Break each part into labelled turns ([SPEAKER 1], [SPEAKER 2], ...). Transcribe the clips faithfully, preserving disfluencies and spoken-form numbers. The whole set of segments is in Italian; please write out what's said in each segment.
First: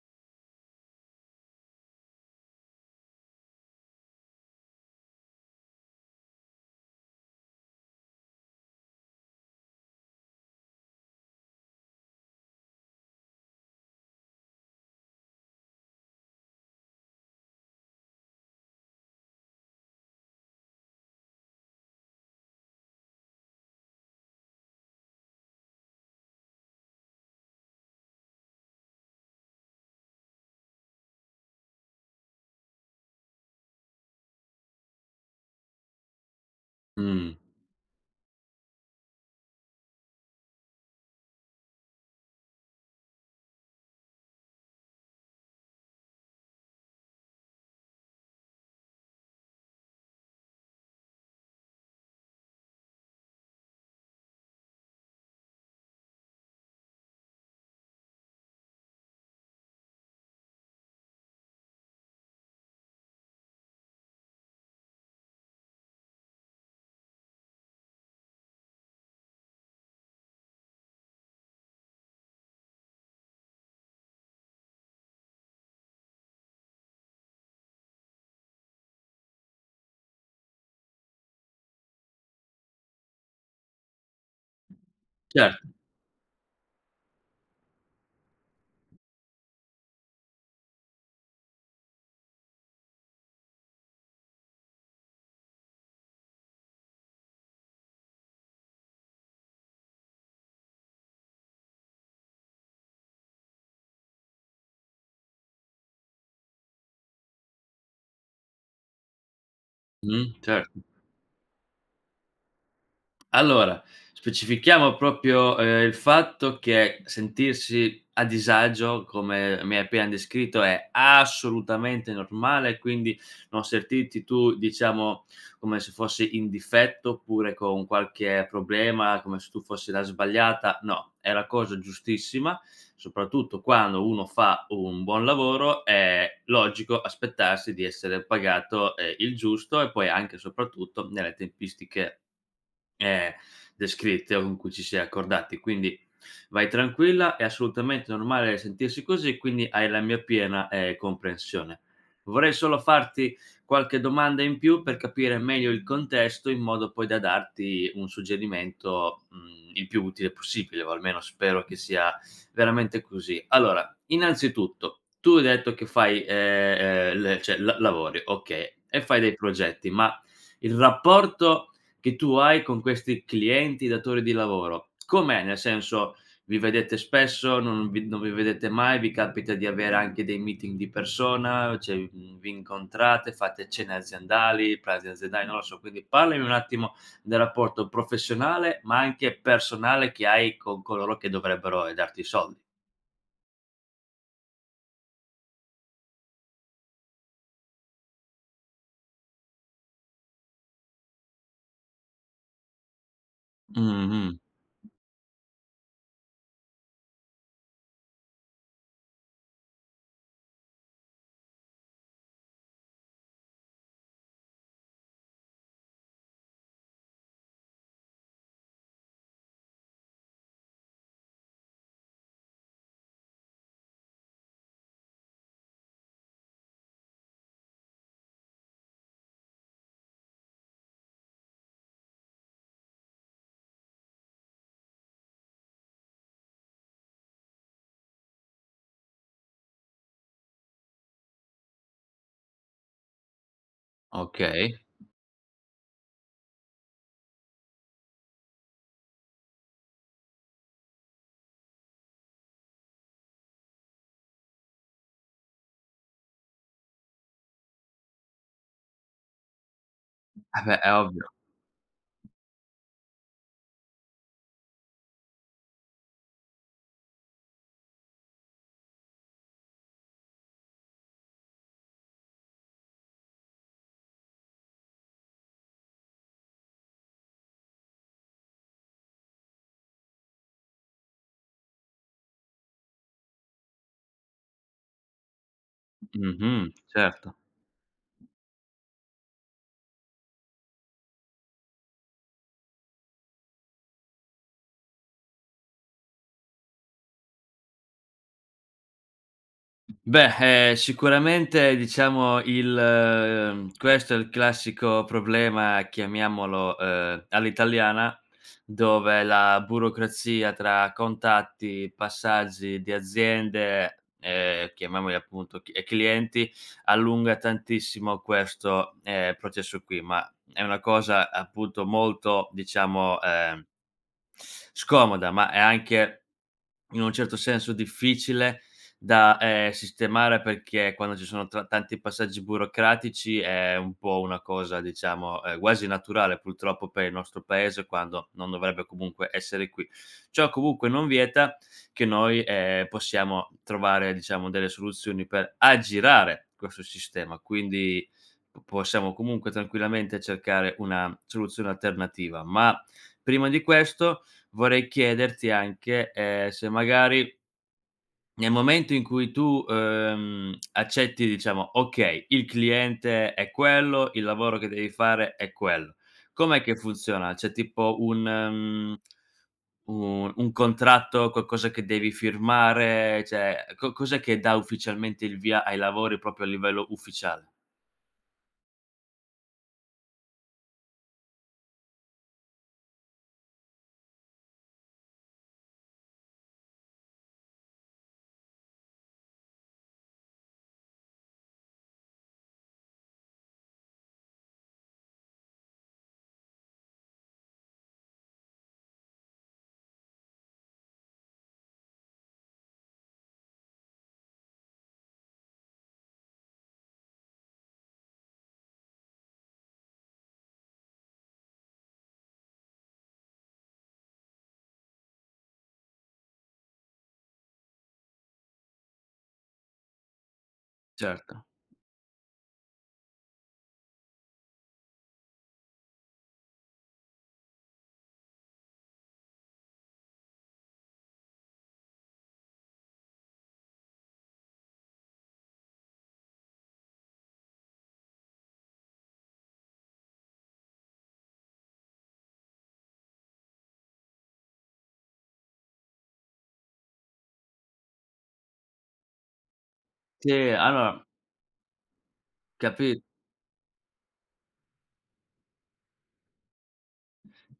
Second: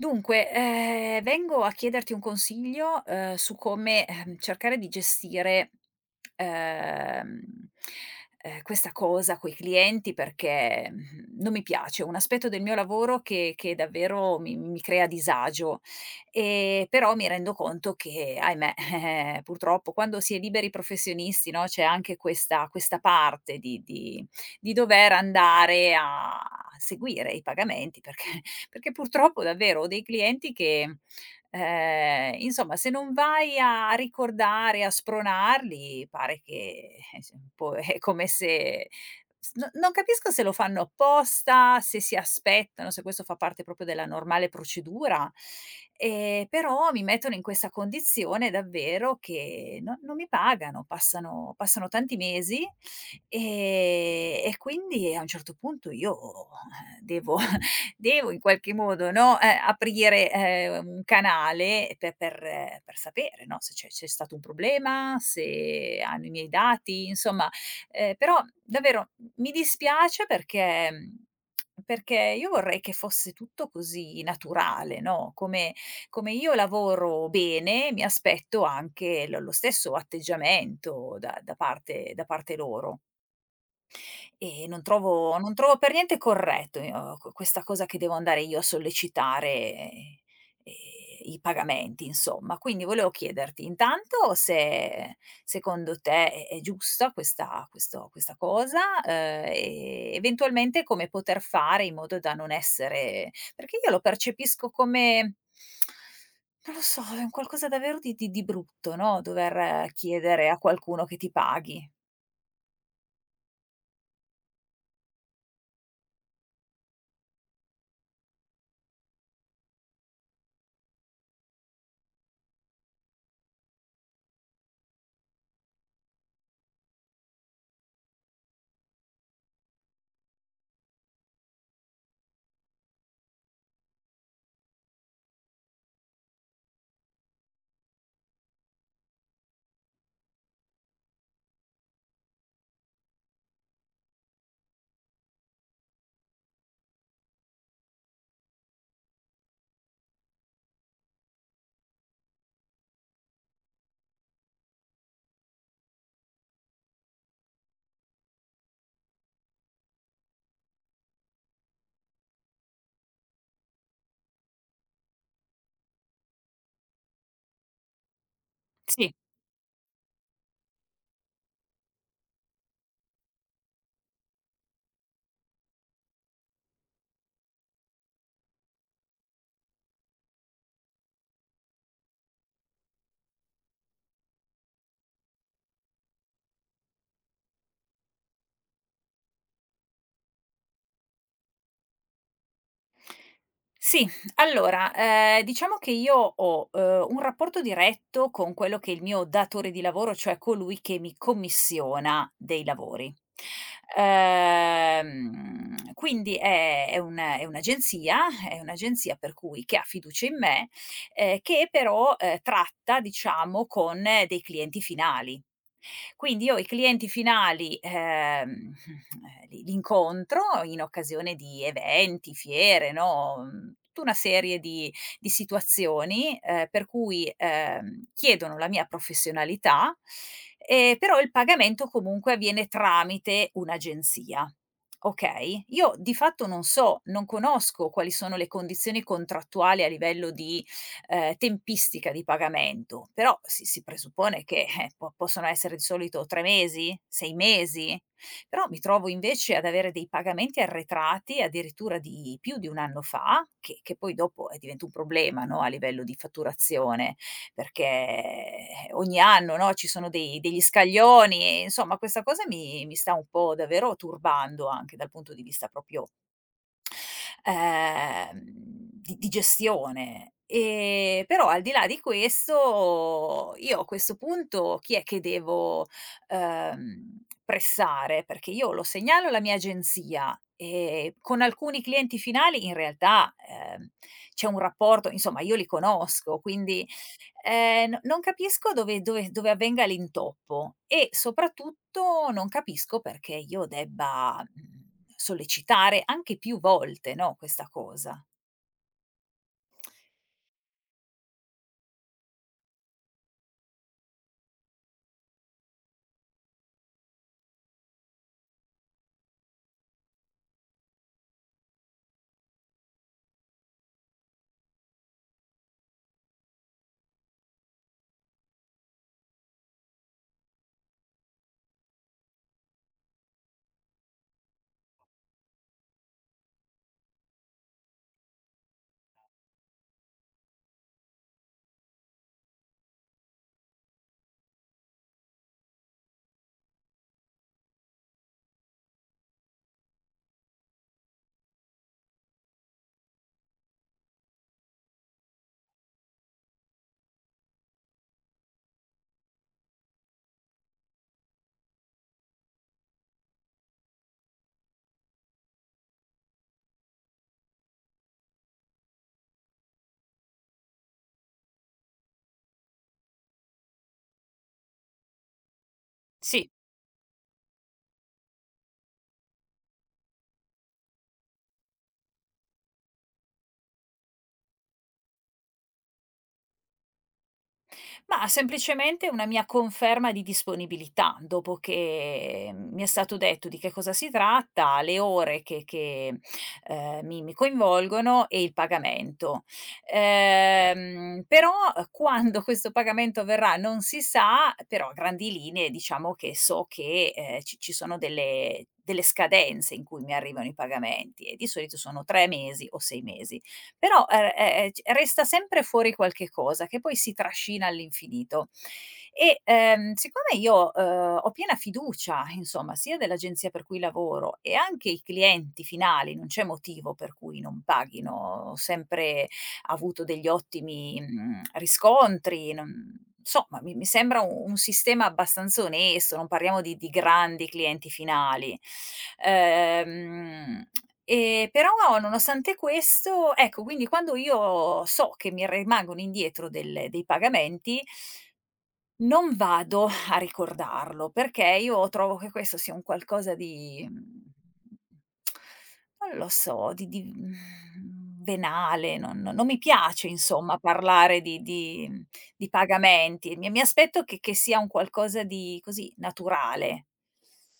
[SPEAKER 1] Dunque, ehm, vengo a chiederti un consiglio, ehm, su come, ehm, cercare di gestire, ehm, ehm, questa cosa coi clienti perché, mhmm, non mi piace. È un aspetto del mio lavoro che che davvero mi mi crea disagio. Ehm, però mi rendo conto che, ahimè, eh-eh, purtroppo quando si è liberi professionisti, no, c'è anche questa questa parte di di di dover andare a seguire i pagamenti perché perché purtroppo davvero ho dei clienti che, ehm, insomma se non vai a ricordare, a spronarli pare che, ehm,
[SPEAKER 2] Mh.
[SPEAKER 1] insom un po' è come se s no non capisco se lo fanno apposta, se si aspettano se questo fa parte proprio della normale procedura. Ehm, però mi mettono in questa condizione davvero che no non mi pagano, passano passano tanti mesi, ehm, e quindi a un certo punto io devo devo in qualche modo, no, ehm, aprire, ehm, un canale per per per sapere, no, se c'è c'è stato un problema, se hanno i miei dati. Insomma, ehm, però davvero m mi dispiace perché perché io vorrei che fosse tutto così naturale, no, come come io lavoro bene, mi aspetto anche lo lo stesso atteggiamento da da parte da parte loro. E non trovo non
[SPEAKER 2] Certo.
[SPEAKER 1] trovo per niente corretto io q questa cosa che devo andare io a sollecitare ehm, ehm, i pagamenti, insomma. Quindi volevo chiederti, intanto se secondo te è è giusta questa questo questa cosa, uhm, e eventualmente come poter fare in modo da non essere perché io lo percepisco come non lo so, un qualcosa davvero di di di brutto, no, dover
[SPEAKER 2] Mh,
[SPEAKER 1] chiedere a
[SPEAKER 2] certo.
[SPEAKER 1] qualcuno che ti paghi.
[SPEAKER 2] Allora, specifichiamo proprio, ehm, il fatto che sentirsi a disagio, come mi hai appena descritto, è assolutamente normale, quindi non sertirti tu, diciamo, come se fossi in difetto oppure con qualche problema, come se tu fossi la sbagliata. No, è la cosa giustissima, soprattutto quando uno fa un buon lavoro, è logico aspettarsi di essere pagato, ehm, il giusto e poi anche soprattutto nelle tempistiche, ehm, descritte o in cui ci si è accordati. Quindi, vai tranquilla, è assolutamente normale sentirsi così, quindi hai la mia piena, ehm, comprensione. Vorrei solo farti qualche domanda in più, per capire meglio il contesto, in modo poi da darti un suggerimento, mhmm, il più utile possibile, o almeno spero che sia veramente così. Allora, innanzitutto, tu hai detto che fai, ehm, ehm, le cioè, la-lavori, okay, e
[SPEAKER 1] Sì.
[SPEAKER 2] fai dei progetti, ma il rapporto che tu hai con questi clienti, datori di lavoro, com'è? Nel senso, vi vedete spesso? Non vi non vi vedete mai? Vi capita di avere anche dei meeting di persona? Cioè, n vi incontrate, fate cene aziendali, pranzi aziendali? Non lo so, quindi parlimi un attimo del rapporto professionale, ma anche personale, che hai con coloro che dovrebbero, ehm, darti i soldi.
[SPEAKER 1] Sì, allora, ehm, diciamo che io ho, uhm, un rapporto diretto con quello che è il mio datore di lavoro, cioè colui che mi commissiona dei lavori.
[SPEAKER 2] Mh-mh-mh.
[SPEAKER 1] Uhm, quindi è è un è un'agenzia è un'agenzia per cui che ha fiducia in me, ehm, che però, uhm, tratta diciamo con dei clienti finali. Quindi io i clienti finali, ehm, mhmm, ehm, li li incontro in occasione di eventi, fiere, no, mhmm, tu una serie di di situazioni, ehm, per cui, ehm, chiedono la mia professionalità e però il pagamento comunque avviene tramite un'agenzia, okay. Io di fatto non so non conosco quali sono le condizioni contrattuali a livello di, ehm, tempistica di pagamento, però si si presuppone che,
[SPEAKER 2] Okay.
[SPEAKER 1] eh, po possono essere di solito tre mesi? sei mesi? Però mi trovo invece ad avere dei pagamenti arretrati addirittura di più di un anno fa, che che poi dopo eh, diventa un problema, no, a livello di fatturazione, perché ogni anno, no, ci sono dei degli
[SPEAKER 2] Ah, beh, è ovvio.
[SPEAKER 1] scaglioni. Insomma, questa cosa mi mi sta un po' davvero turbando, anche dal punto di vista popio ehm, di di gestione. Ehm, però al di là di questo, io a questo punto chi è che devo, ehm, pressare? Perché io lo segnalo alla mia agenzia. Ehm, con alcuni clienti finali in realtà, uhm, c'è un rapporto insomma io li conosco,
[SPEAKER 2] Mh-mh,
[SPEAKER 1] quindi,
[SPEAKER 2] certo.
[SPEAKER 1] ehm, no non capisco dove dove dove avvenga l'intoppo, e soprattutto non capisco perché io debba, mhmm, sollecitare anche più volte, no, questa cosa.
[SPEAKER 2] Beh, ehm, sicuramente, diciamo, il mhmm, questo è il classico problema, chiamiamolo, uhm, all'italiana, dove la burocrazia tra contatti, passaggi di aziende, ehm, chiamiamoli appunto c ehm, clienti, allunga tantissimo questo, ehm, processo qui. Ma, è una cosa, appunto, molto, diciamo, ehm scomoda, ma è anche, in un certo senso difficile da, ehm, sistemare perché quando ci sono tra tanti passaggi burocratici, è un po' una cosa, diciamo, ehm, guasi naturale purtroppo per il nostro paese quando non dovrebbe comunque essere qui. Ciò comunque non vieta che noi, ehm, possiamo trovare, diciamo, delle soluzioni per aggirare quesso sistema, quindi, possiamo comunque tranquillamente cercare una soluzione alternativa. Ma, prima di questo vorrei chiederti anche, ehm, se magari nel momento in cui tu, ehm, accetti, diciamo: okay, il cliente è quello, il lavoro che devi fare è quello.
[SPEAKER 1] Sì.
[SPEAKER 2] Com'è che funziona? C'è tipo un, mhmm, un un contratto, qualcosa che devi firmare? Cioè, co cos'è che dà ufficialmente il via ai lavori proprio a livello ufficiale?
[SPEAKER 1] Mah, semplicemente una mia conferma di disponibilità, dopo che mi è stato detto di che cosa si tratta, le ore che che, ehm, mi mi coinvolgono, e il pagamento. Ehm, però quando questo pagamento avverrà non si sa; però a grandi linee diciamo che so che, ehm, ci ci sono delle delle scadenze in cui mi arrivano i pagamenti e di solito sono tre mesi o sei mesi. Però, ehm ehm ehm, c resta sempre fuori qualche cosa, che poi si trascina all'infinito. E, ehm, siccome io, uhm, ho piena fiducia, insomma, sia dell'agenzia per cui lavoro e anche i clienti finali non c'è motivo per cui non paghino. Ho sempre avuto degli ottimi, mhmm,
[SPEAKER 2] Certo.
[SPEAKER 1] riscontri, non, mhmm, somma ma mi mi sembra un un sistema abbastanza onesto, non parliamo di di grandi clienti finali. Ehm e però nonostante questo ecco, quindi, quando io so che mi remangono indietro delle dei pagament non vado a ricordarlo perché io trovo che questo sia un qualcosa di, mhmm, non lo so, di di venale. non non non mi piace
[SPEAKER 2] SÌ,
[SPEAKER 1] insomma
[SPEAKER 2] alora
[SPEAKER 1] parlare di di, mhmm, di
[SPEAKER 2] Capi
[SPEAKER 1] pagamenti. Mi mi aspetto che che sia un qualcosa di così, naturale.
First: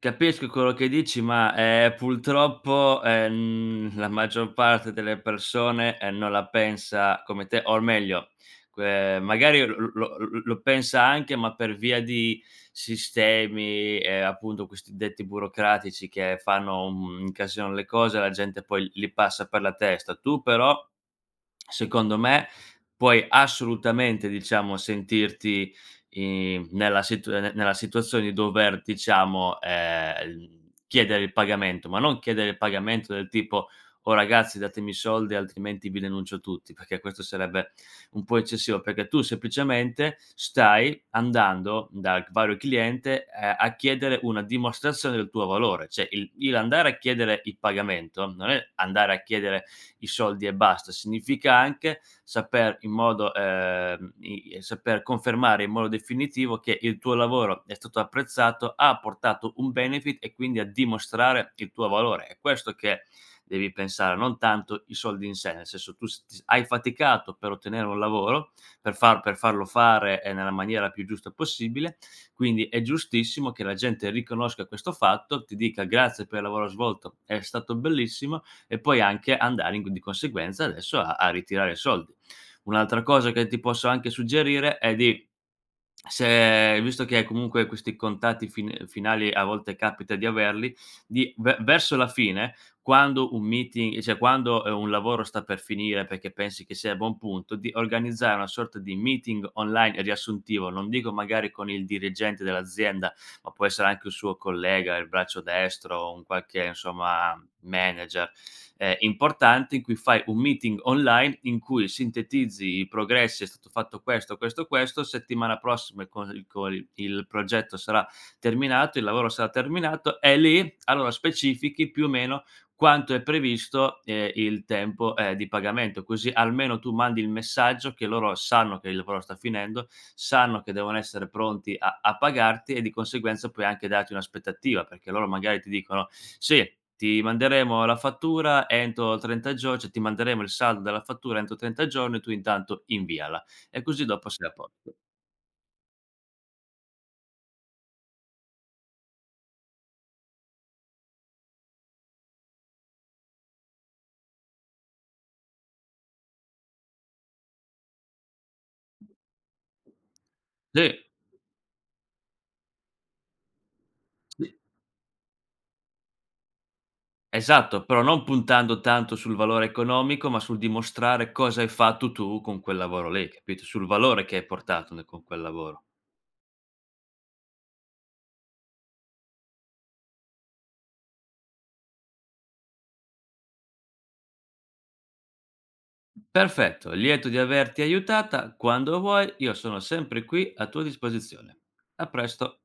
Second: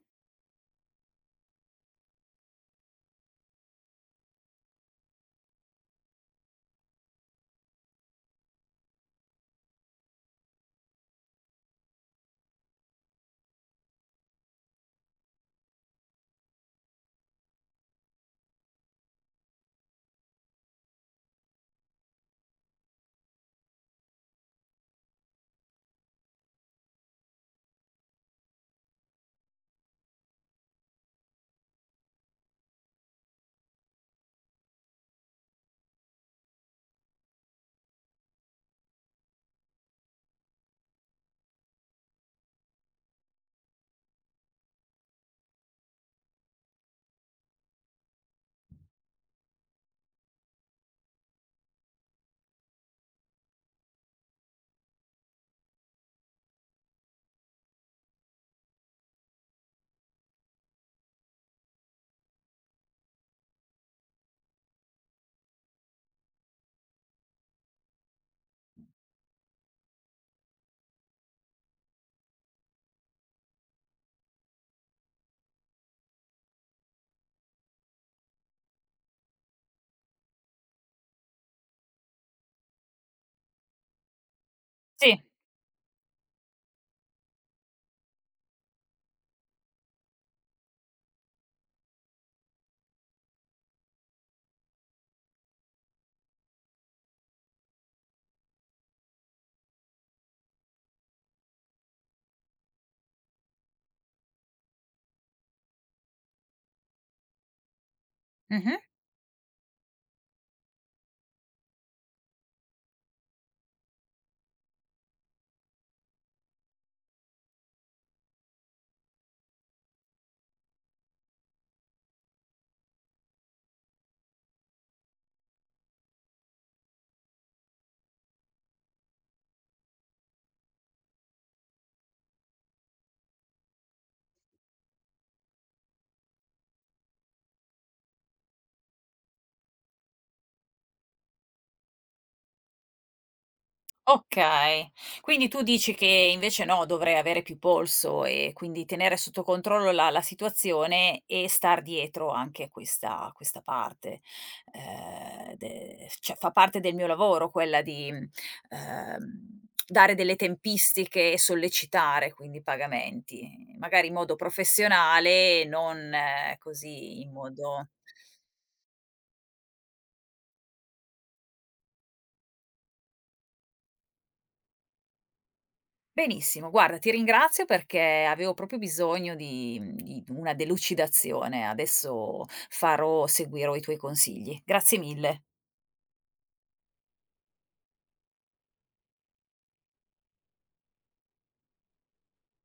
[SPEAKER 2] Capisco quello che dici, ma, ehm, pultroppo, ehm, la maggior parte delle persone, ehm, non la pensa come te, or meglio, que magari l l lo l l lo pensa anche ma per via di sistemi e appunto questi detti burocratici che fanno, un mhmm, incasinano le cose, la gente poi l li passa per la testa. Tu però, secondo me, puoi assolutamente, diciamo, sentirti, i nella situ nella situazione di dover, diciamo, ehm, l chiedere il pagamento, ma non chiedere il pagamento del tipo: "Oh ragazzi, datemi i soldi altrimenti vi denuncio tutti", perché questo sarebbe un po' eccessivo, perché tu semplicemente, stai andando, dal g vario cliente, uhm, a chiedere una dimostrazione del tuo valore. Cioè, il l andare a chiedere il pagamento, non è andare a chiedere i soldi e basta, significa anche saper, in modo, ehm i saper confermare in modo definitivo che il tuo lavoro è stato apprezzato, ha portato un benefit e quindi a dimostrare il tuo valore. È questo che devi pensare, non tanto i soldi in sé, nel senso, tu st s hai faticato per ottenere un lavoro, per far per farlo fare, ehm, nella maniera più giusta possibile, quindi è giustissimo che la gente riconosca questo fatto, ti dica: "Grazie per il lavoro svolto, è stato bellissimo", e poi anche andare di conseguenza adesso a a ritirare i sol Un'altra cosa che ti posso anche suggerire è
[SPEAKER 1] Sì.
[SPEAKER 2] di se visto che comunque questi contatti fin finali a volte capita di averli, di ve verso la fine, quando un meeting cioè, quando un lavoro sta per finire, perché pensi che sia a buon punto, di organizzare una sorta di meeting online e riassuntivo, non dico magari con il dirigente dell'azienda, ma può essere anche un suo collega, il braccio destro o un qualche, insomma, manager,
[SPEAKER 1] Mh-mh
[SPEAKER 2] ehm, importante in cui fai un meeting online in cui sintetizzi i progressi: "È stato fatto questo, questo, questo", settimana prossima col col il progetto sarà terminato, il lavoro sarà terminato, e lì, allora specifichi più o meno quanto è previsto, ehm, il tempo, ehm, di pagamento; così almeno tu mandi il messaggio che loro sanno che il lavoro sta finendo, sanno che devono essere pronti a a pagarti e di conseguenza puoi anche darti un'aspettativa, perché loro magari ti dicono: "Sì, ti manderemo la fattura entro trenta gior cioè ti manderemo il saldo della fattura entro trenta giorni", tu intanto inviala, e così dopo sei a
[SPEAKER 1] Okay,
[SPEAKER 2] posto.
[SPEAKER 1] quindi tu dici che invece, no, dovrei avere più polso e quindi tenere sotto controllo la la situazione e star dietro anche a questa questa parte. Ehm, de cioè fa parte del mio lavoro quella di, mhmm, ehm, dare delle
[SPEAKER 2] Sì.
[SPEAKER 1] tempistiche e sollecitare quindi i pagamenti, magari in modo
[SPEAKER 2] Sì.
[SPEAKER 1] professionale, non così, in
[SPEAKER 2] Esatto,
[SPEAKER 1] modo
[SPEAKER 2] però non puntando tanto sul valore economico, ma sul dimostrare cosa hai fatto tu con quel lavoro lì, capito, sul valore che hai portato nel con quel lavoro.
[SPEAKER 1] Benissimo. Guarda, ti ringrazio perché avevo proprio bisogno di di una delucidazione, adesso farò seguirò i tuoi consigli. Grazie mille.
[SPEAKER 2] Perfetto! Lieto di averti aiutata, quando vuoi, io sono sempre qui, a tua disposizione. A presto.